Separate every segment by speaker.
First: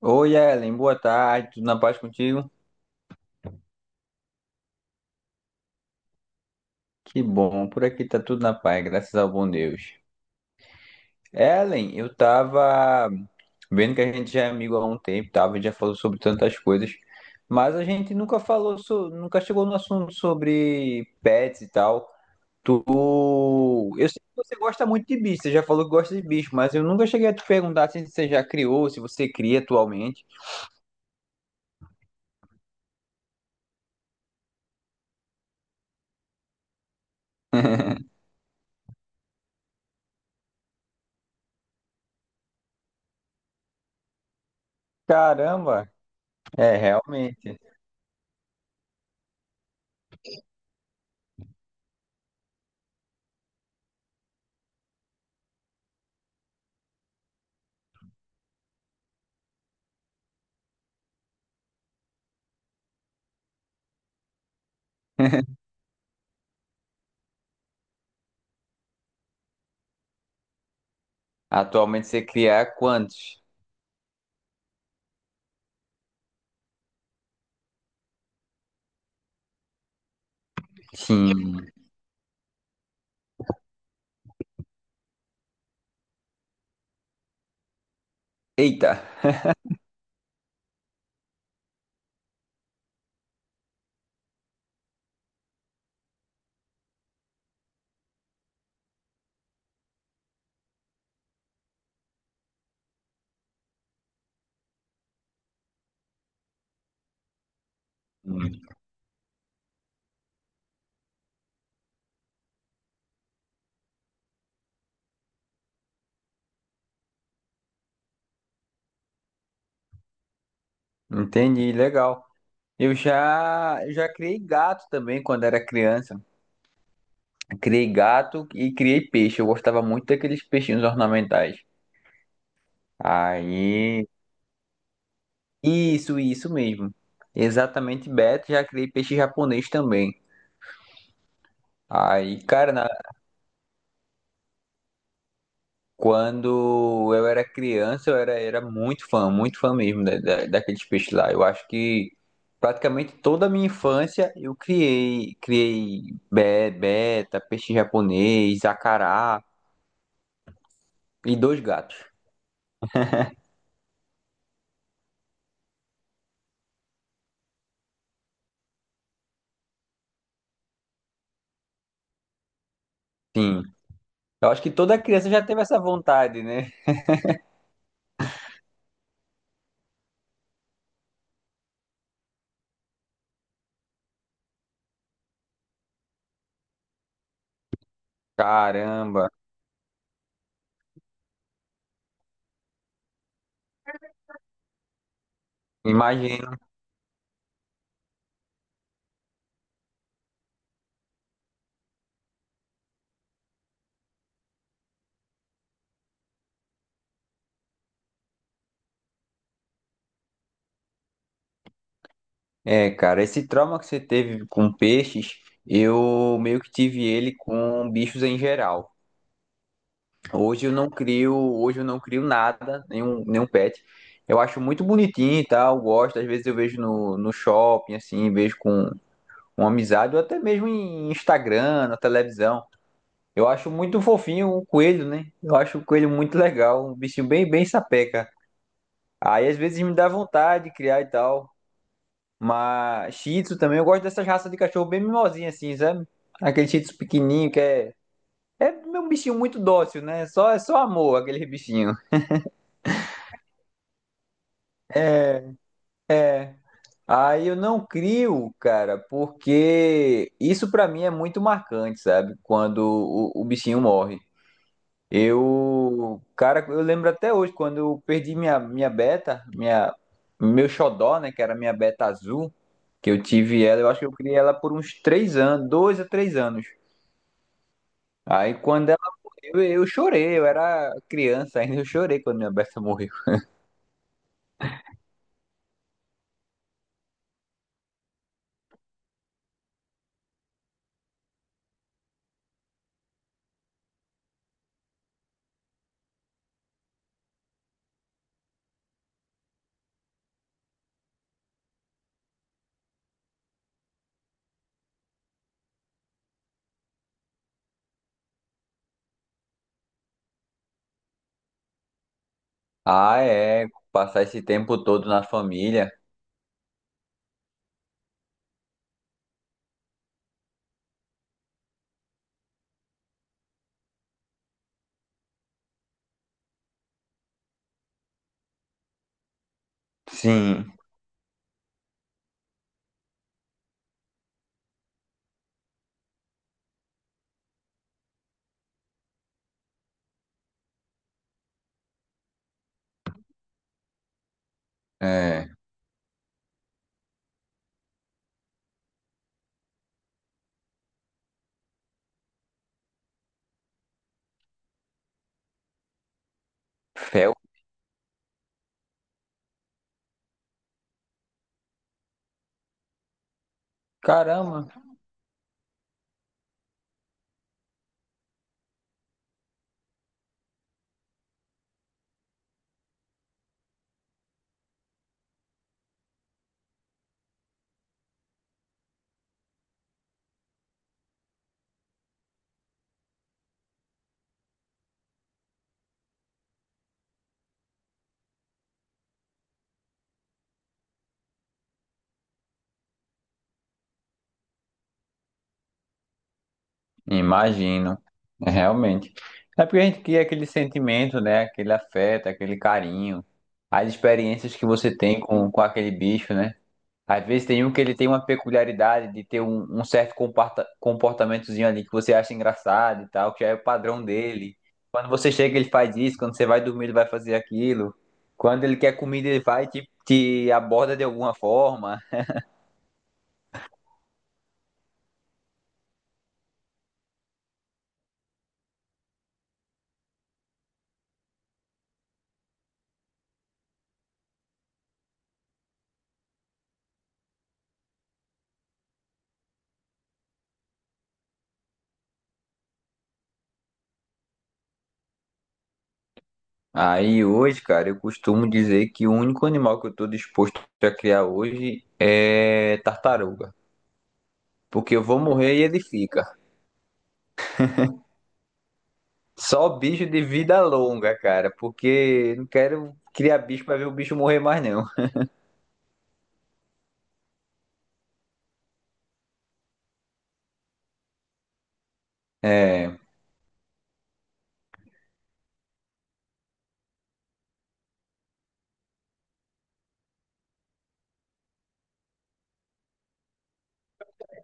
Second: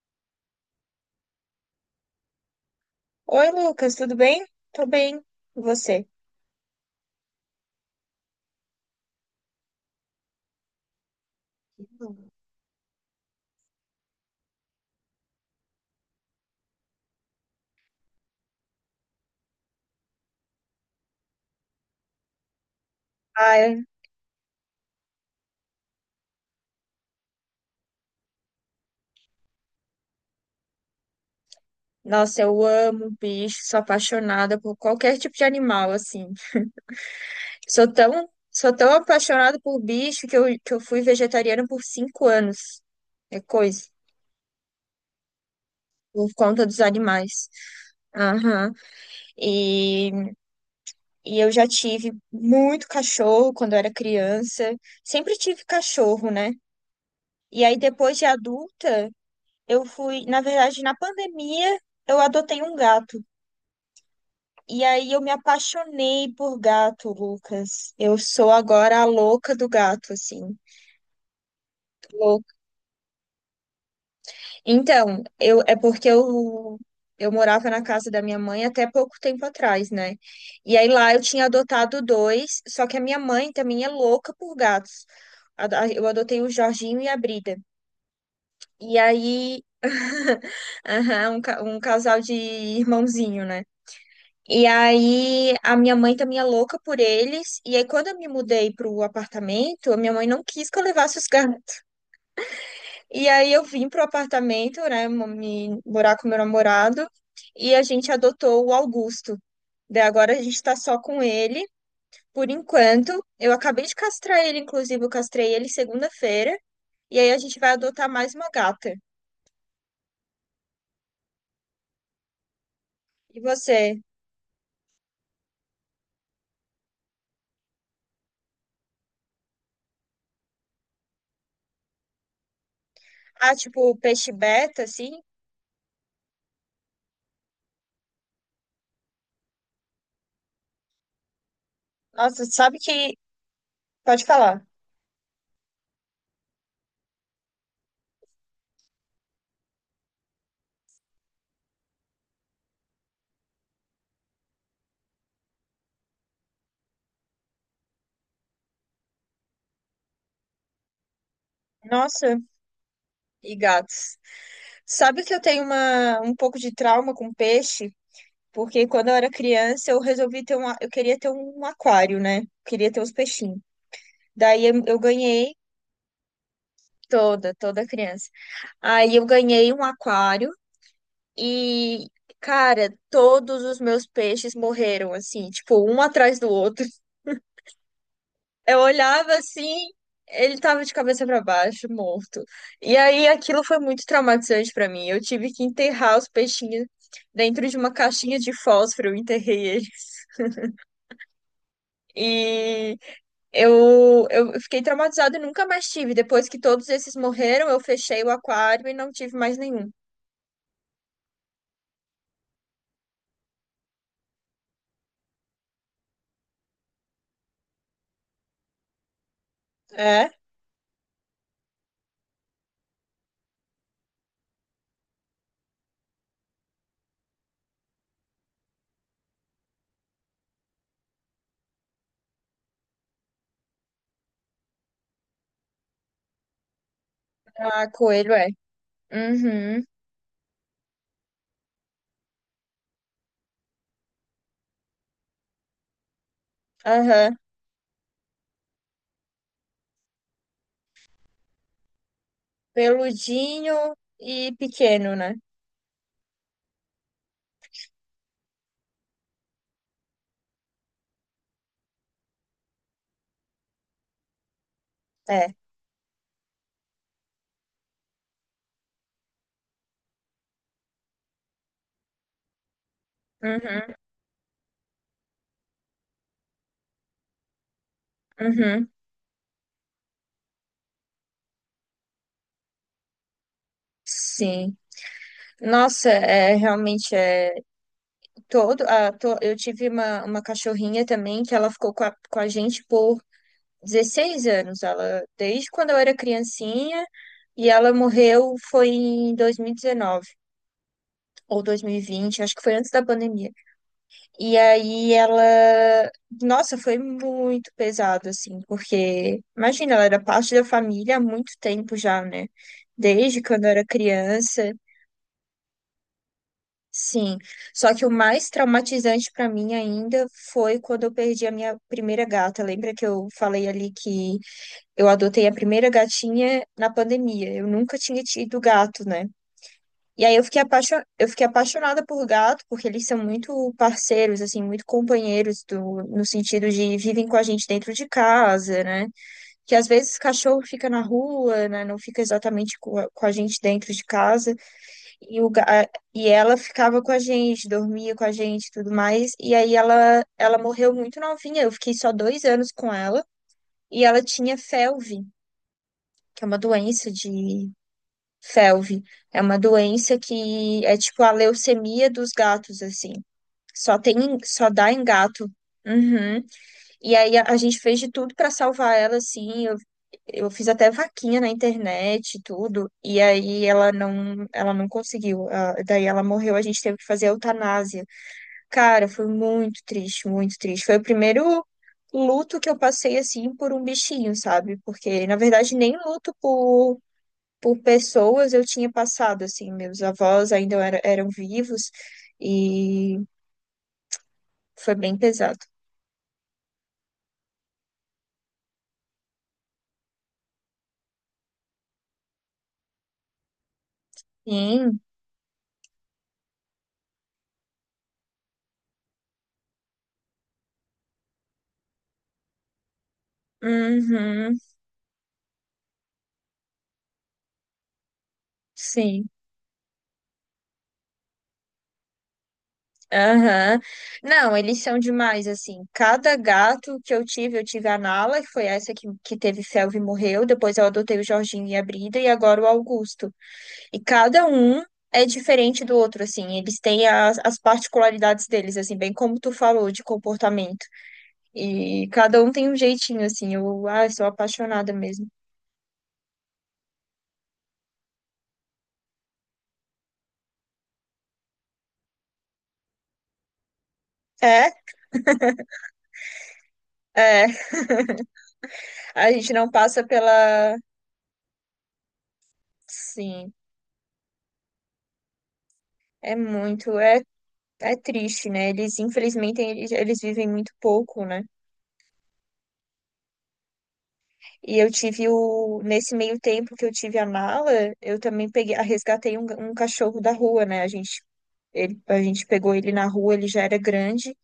Speaker 1: Oi, Ellen, boa tarde, tudo na paz contigo?
Speaker 2: Oi, Lucas, tudo bem? Tô bem. E você?
Speaker 1: Que bom, por aqui tá tudo na paz, graças ao bom Deus. Ellen, eu
Speaker 2: Hum.
Speaker 1: tava vendo que a gente já é amigo há um tempo, a gente já falou sobre tantas coisas, mas a gente nunca falou, nunca chegou no assunto sobre pets e tal. Tu,
Speaker 2: Ai,
Speaker 1: eu sei que você gosta muito de bicho, você já falou que gosta de bicho, mas eu nunca cheguei a te perguntar assim, se você já criou, se você cria atualmente.
Speaker 2: nossa, eu amo bicho, sou apaixonada por qualquer tipo de animal, assim. Sou tão apaixonada por bicho que eu fui vegetariana por cinco anos. É coisa,
Speaker 1: Caramba,
Speaker 2: por conta
Speaker 1: é
Speaker 2: dos animais.
Speaker 1: realmente.
Speaker 2: Aham. E, e eu já tive muito cachorro quando eu era criança. Sempre tive cachorro, né? E aí, depois de adulta, eu fui, na verdade, na pandemia, eu adotei um gato. E aí eu me apaixonei por gato, Lucas. Eu sou agora a louca do gato, assim,
Speaker 1: Atualmente você
Speaker 2: louca.
Speaker 1: cria quantos?
Speaker 2: Então, eu é porque eu morava na casa da minha mãe até pouco tempo atrás, né? E aí lá eu tinha
Speaker 1: Sim.
Speaker 2: adotado dois, só que a minha mãe também é louca por gatos. Eu adotei o Jorginho e a Brida. E
Speaker 1: Eita,
Speaker 2: aí, aham, um casal de irmãozinho, né? E aí a minha mãe também é louca por eles. E aí quando eu me mudei pro apartamento, a minha mãe não quis que eu levasse os gatos. E aí eu vim pro apartamento, né, mo- me morar com meu namorado, e a gente adotou o Augusto. Daí agora a gente tá só com ele por enquanto. Eu acabei de castrar ele, inclusive eu castrei ele segunda-feira, e aí a gente vai adotar mais uma gata.
Speaker 1: entendi, legal. Eu
Speaker 2: E
Speaker 1: já,
Speaker 2: você?
Speaker 1: já criei gato também quando era criança. Criei gato e criei peixe. Eu gostava muito daqueles peixinhos ornamentais.
Speaker 2: Ah, tipo
Speaker 1: Aí,
Speaker 2: peixe beta assim?
Speaker 1: isso mesmo. Exatamente, Beto. Já criei peixe japonês também. Aí,
Speaker 2: Nossa,
Speaker 1: cara,
Speaker 2: sabe
Speaker 1: na
Speaker 2: que pode falar.
Speaker 1: quando eu era criança, eu era muito fã mesmo daqueles peixes lá. Eu acho que praticamente toda a minha infância eu beta, peixe japonês, acará e dois gatos.
Speaker 2: Nossa, e gatos. Sabe que eu tenho uma, um pouco de trauma com peixe? Porque quando eu era criança, eu resolvi ter um, eu queria ter um aquário, né? Queria ter os peixinhos.
Speaker 1: Sim, eu acho
Speaker 2: Daí
Speaker 1: que
Speaker 2: eu, eu
Speaker 1: toda criança já
Speaker 2: ganhei
Speaker 1: teve essa vontade, né?
Speaker 2: toda, toda criança. Aí eu ganhei um aquário e, cara, todos os meus peixes morreram, assim, tipo, um atrás do outro. Eu
Speaker 1: Caramba,
Speaker 2: olhava assim, ele tava de cabeça pra baixo, morto. E aí aquilo foi muito traumatizante pra mim. Eu tive que enterrar os
Speaker 1: imagino.
Speaker 2: peixinhos dentro de uma caixinha de fósforo, eu enterrei eles. E eu fiquei traumatizada e nunca mais tive. Depois que todos esses morreram, eu fechei o aquário e não tive mais nenhum.
Speaker 1: É, cara, esse trauma que você teve com peixes, eu meio que tive ele com bichos em geral.
Speaker 2: É?
Speaker 1: Hoje eu não crio, nada, nenhum pet. Eu acho muito bonitinho e tal, gosto. Às vezes eu vejo no shopping, assim, vejo com uma amizade, ou até mesmo em Instagram, na televisão. Eu acho muito fofinho o coelho, né? Eu acho o coelho muito legal, um bichinho bem, bem
Speaker 2: Ah,
Speaker 1: sapeca.
Speaker 2: coelho é.
Speaker 1: Aí às vezes
Speaker 2: Uhum,
Speaker 1: me dá vontade de criar e tal. Mas Shih Tzu também, eu gosto dessas raças de cachorro bem mimosinha, assim, sabe? Aquele Shih Tzu
Speaker 2: aham.
Speaker 1: pequenininho que é. É um bichinho muito dócil, né? Só, é só amor, aquele bichinho.
Speaker 2: Peludinho e pequeno, né?
Speaker 1: É. Aí eu não crio, cara, porque isso pra mim é muito marcante, sabe? Quando o bichinho morre.
Speaker 2: É.
Speaker 1: Eu, cara, eu lembro até hoje quando eu perdi minha beta, minha meu xodó, né, que era minha beta azul, que eu tive ela, eu
Speaker 2: Uhum,
Speaker 1: acho que eu criei ela por uns 3 anos, 2 a 3 anos. Aí
Speaker 2: uhum.
Speaker 1: quando ela morreu, eu chorei, eu era criança ainda, eu chorei quando minha beta morreu.
Speaker 2: Sim. Nossa, é realmente é. Eu tive uma cachorrinha também que ela ficou com a gente por 16 anos. Ela, desde quando eu era criancinha, e ela morreu foi em 2019 ou 2020 acho que foi antes da pandemia. E aí ela, nossa, foi muito pesado assim, porque imagina, ela era parte da família há muito tempo já, né?
Speaker 1: Ah,
Speaker 2: Desde quando
Speaker 1: é,
Speaker 2: eu era
Speaker 1: passar esse
Speaker 2: criança.
Speaker 1: tempo todo na família.
Speaker 2: Sim, só que o mais traumatizante para mim ainda foi quando eu perdi a minha primeira gata. Lembra que eu falei ali que eu adotei a primeira gatinha na pandemia? Eu nunca tinha tido gato, né? E aí
Speaker 1: Sim.
Speaker 2: eu fiquei apaixonada por gato, porque eles são muito parceiros, assim, muito companheiros do... no sentido de vivem com a gente dentro de casa, né? Que às vezes cachorro fica na rua, né? Não fica exatamente com a gente dentro de casa. E,
Speaker 1: É.
Speaker 2: o, ga- a- e ela ficava com a gente, dormia com a gente e tudo mais. E aí ela morreu muito novinha. Eu fiquei só dois anos com ela. E ela tinha FeLV, que é uma doença
Speaker 1: Fel?
Speaker 2: de. FeLV. É uma doença que é tipo a leucemia dos gatos, assim.
Speaker 1: Caramba,
Speaker 2: Só dá em gato. Uhum. E aí a gente fez de tudo pra salvar ela, assim. Eu fiz até vaquinha na internet e tudo, e aí ela não conseguiu. Daí ela morreu, a gente teve que fazer a eutanásia. Cara, foi muito triste, muito triste. Foi o primeiro luto que eu passei assim por um bichinho, sabe? Porque na verdade nem luto por pessoas eu tinha passado assim, meus avós eram vivos e foi bem pesado.
Speaker 1: imagino. É, realmente. É porque a gente cria aquele sentimento, né? Aquele afeto, aquele carinho, as experiências que você
Speaker 2: Sim.
Speaker 1: tem com aquele bicho, né? Às vezes tem um que ele tem uma peculiaridade de ter um certo comportamentozinho ali que você acha engraçado e tal, que já é o padrão dele.
Speaker 2: Uhum.
Speaker 1: Quando você chega, ele faz isso, quando você vai dormir, ele vai fazer aquilo. Quando ele quer
Speaker 2: Sim.
Speaker 1: comida, ele vai e te aborda de alguma forma.
Speaker 2: Aham. Não, eles são demais, assim. Cada gato que eu tive a Nala, que foi essa que teve felve e morreu. Depois eu adotei o Jorginho e a Brida, e agora o Augusto. E cada um é diferente do outro, assim. Eles têm as, as particularidades deles, assim, bem como tu falou, de comportamento. E cada um tem um jeitinho, assim. Eu, ah, sou apaixonada mesmo.
Speaker 1: Aí hoje, cara, eu costumo dizer que o único animal que eu tô disposto a criar hoje é tartaruga.
Speaker 2: É,
Speaker 1: Porque eu vou morrer e ele fica.
Speaker 2: é. A gente
Speaker 1: Só
Speaker 2: não
Speaker 1: bicho
Speaker 2: passa
Speaker 1: de vida
Speaker 2: pela.
Speaker 1: longa, cara, porque não quero criar
Speaker 2: Sim.
Speaker 1: bicho pra ver o bicho morrer mais não.
Speaker 2: É muito. É é triste, né? Eles, infelizmente, eles vivem muito pouco, né?
Speaker 1: É,
Speaker 2: E eu tive o. Nesse meio tempo que eu tive a mala, eu também peguei, ah, resgatei um, um cachorro da rua, né? A gente, ele, a gente pegou ele na rua, ele já era grande.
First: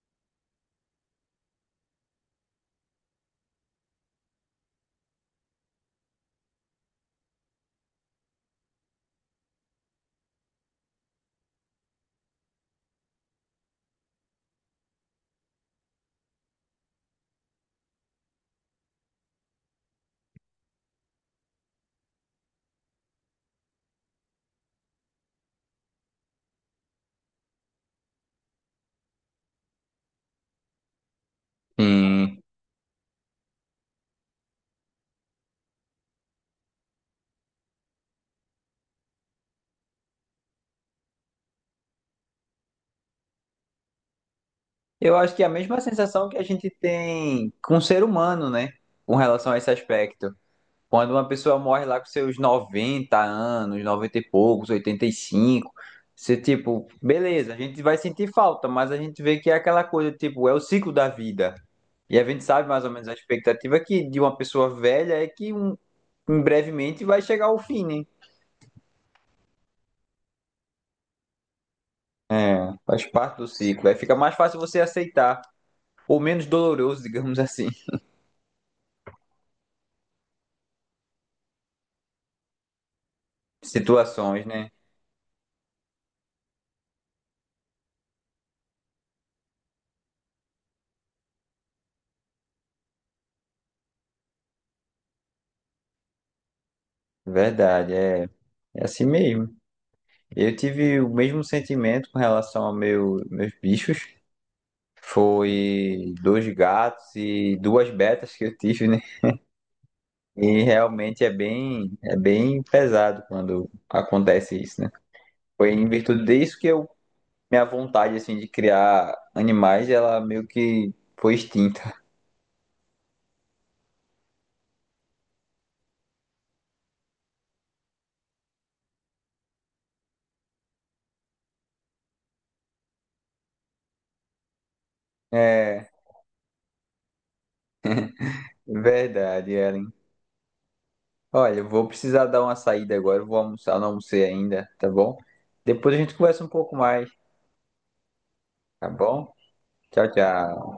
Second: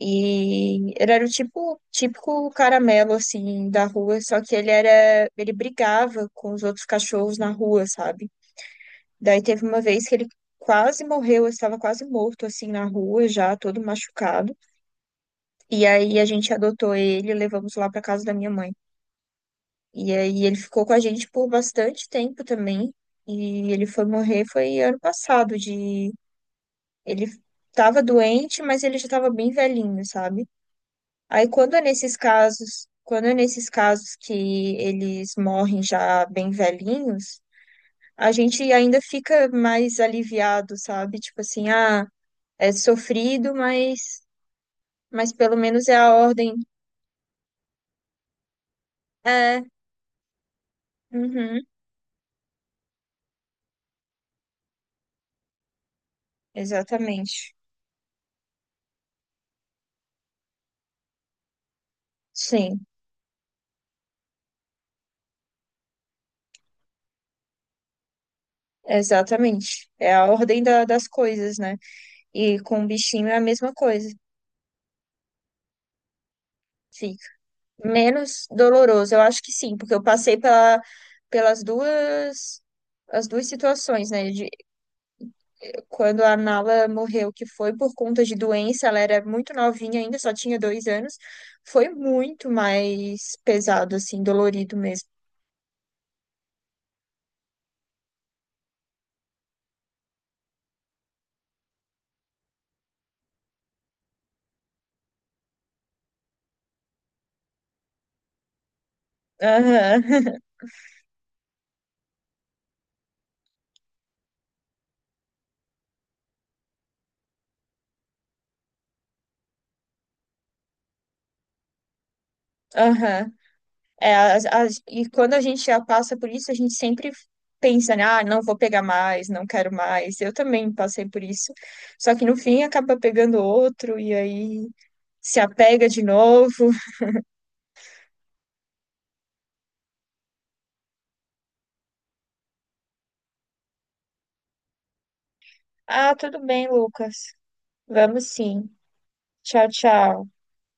Speaker 2: E ele era o tipo, típico caramelo, assim, da rua. Só que ele era. Ele brigava com os outros cachorros na rua, sabe? Daí teve uma vez que ele quase morreu, eu estava quase morto, assim, na rua, já todo machucado. E aí a gente adotou ele, e levamos lá para casa da minha mãe. E aí ele ficou com a gente por bastante tempo também. E ele foi morrer foi ano passado de ele estava doente, mas ele já estava bem velhinho, sabe? Aí
Speaker 1: hum,
Speaker 2: quando é nesses casos que eles morrem já bem velhinhos, a gente ainda fica mais aliviado, sabe? Tipo assim, ah, é sofrido, mas
Speaker 1: eu
Speaker 2: mas
Speaker 1: acho que é a
Speaker 2: pelo
Speaker 1: mesma
Speaker 2: menos é a
Speaker 1: sensação que a
Speaker 2: ordem.
Speaker 1: gente tem com o ser humano, né? Com relação a
Speaker 2: É,
Speaker 1: esse aspecto. Quando uma pessoa
Speaker 2: uhum,
Speaker 1: morre lá com seus 90 anos, 90 e poucos, 85, você, tipo,
Speaker 2: exatamente.
Speaker 1: beleza, a gente vai sentir falta, mas a gente vê que é aquela coisa, tipo, é o ciclo da vida. E a gente sabe mais
Speaker 2: Sim,
Speaker 1: ou menos a expectativa que de uma pessoa velha é que um, em brevemente vai chegar ao fim, né?
Speaker 2: exatamente. Das coisas, né? E
Speaker 1: É,
Speaker 2: com o
Speaker 1: faz
Speaker 2: bichinho é
Speaker 1: parte
Speaker 2: a
Speaker 1: do
Speaker 2: mesma
Speaker 1: ciclo. Aí
Speaker 2: coisa.
Speaker 1: fica mais fácil você aceitar, ou menos doloroso,
Speaker 2: Fica
Speaker 1: digamos assim,
Speaker 2: menos doloroso, eu acho que sim, porque eu passei pelas duas as duas situações, né?
Speaker 1: situações,
Speaker 2: De,
Speaker 1: né?
Speaker 2: quando a Nala morreu, que foi por conta de doença, ela era muito novinha ainda, só tinha dois anos, foi muito mais pesado, assim, dolorido mesmo.
Speaker 1: Verdade, é, é assim mesmo. Eu tive o mesmo sentimento com relação aos meus bichos. Foi dois gatos e duas betas que eu tive, né?
Speaker 2: Aham,
Speaker 1: E realmente é bem pesado quando acontece isso, né? Foi em virtude disso que eu, minha vontade, assim, de criar animais, ela meio que foi extinta.
Speaker 2: aham. É, e quando a gente já passa por isso, a gente sempre pensa, né, ah, não vou pegar mais, não quero mais. Eu também passei por isso. Só que no fim acaba pegando outro e aí se apega
Speaker 1: É,
Speaker 2: de novo.
Speaker 1: verdade, Ellen. Olha, eu vou precisar dar uma saída agora, eu vou almoçar, não almocei ainda, tá bom? Depois a
Speaker 2: Ah,
Speaker 1: gente
Speaker 2: tudo
Speaker 1: conversa um
Speaker 2: bem,
Speaker 1: pouco mais,
Speaker 2: Lucas. Vamos sim.
Speaker 1: tá bom?
Speaker 2: Tchau,
Speaker 1: Tchau,
Speaker 2: tchau.
Speaker 1: tchau.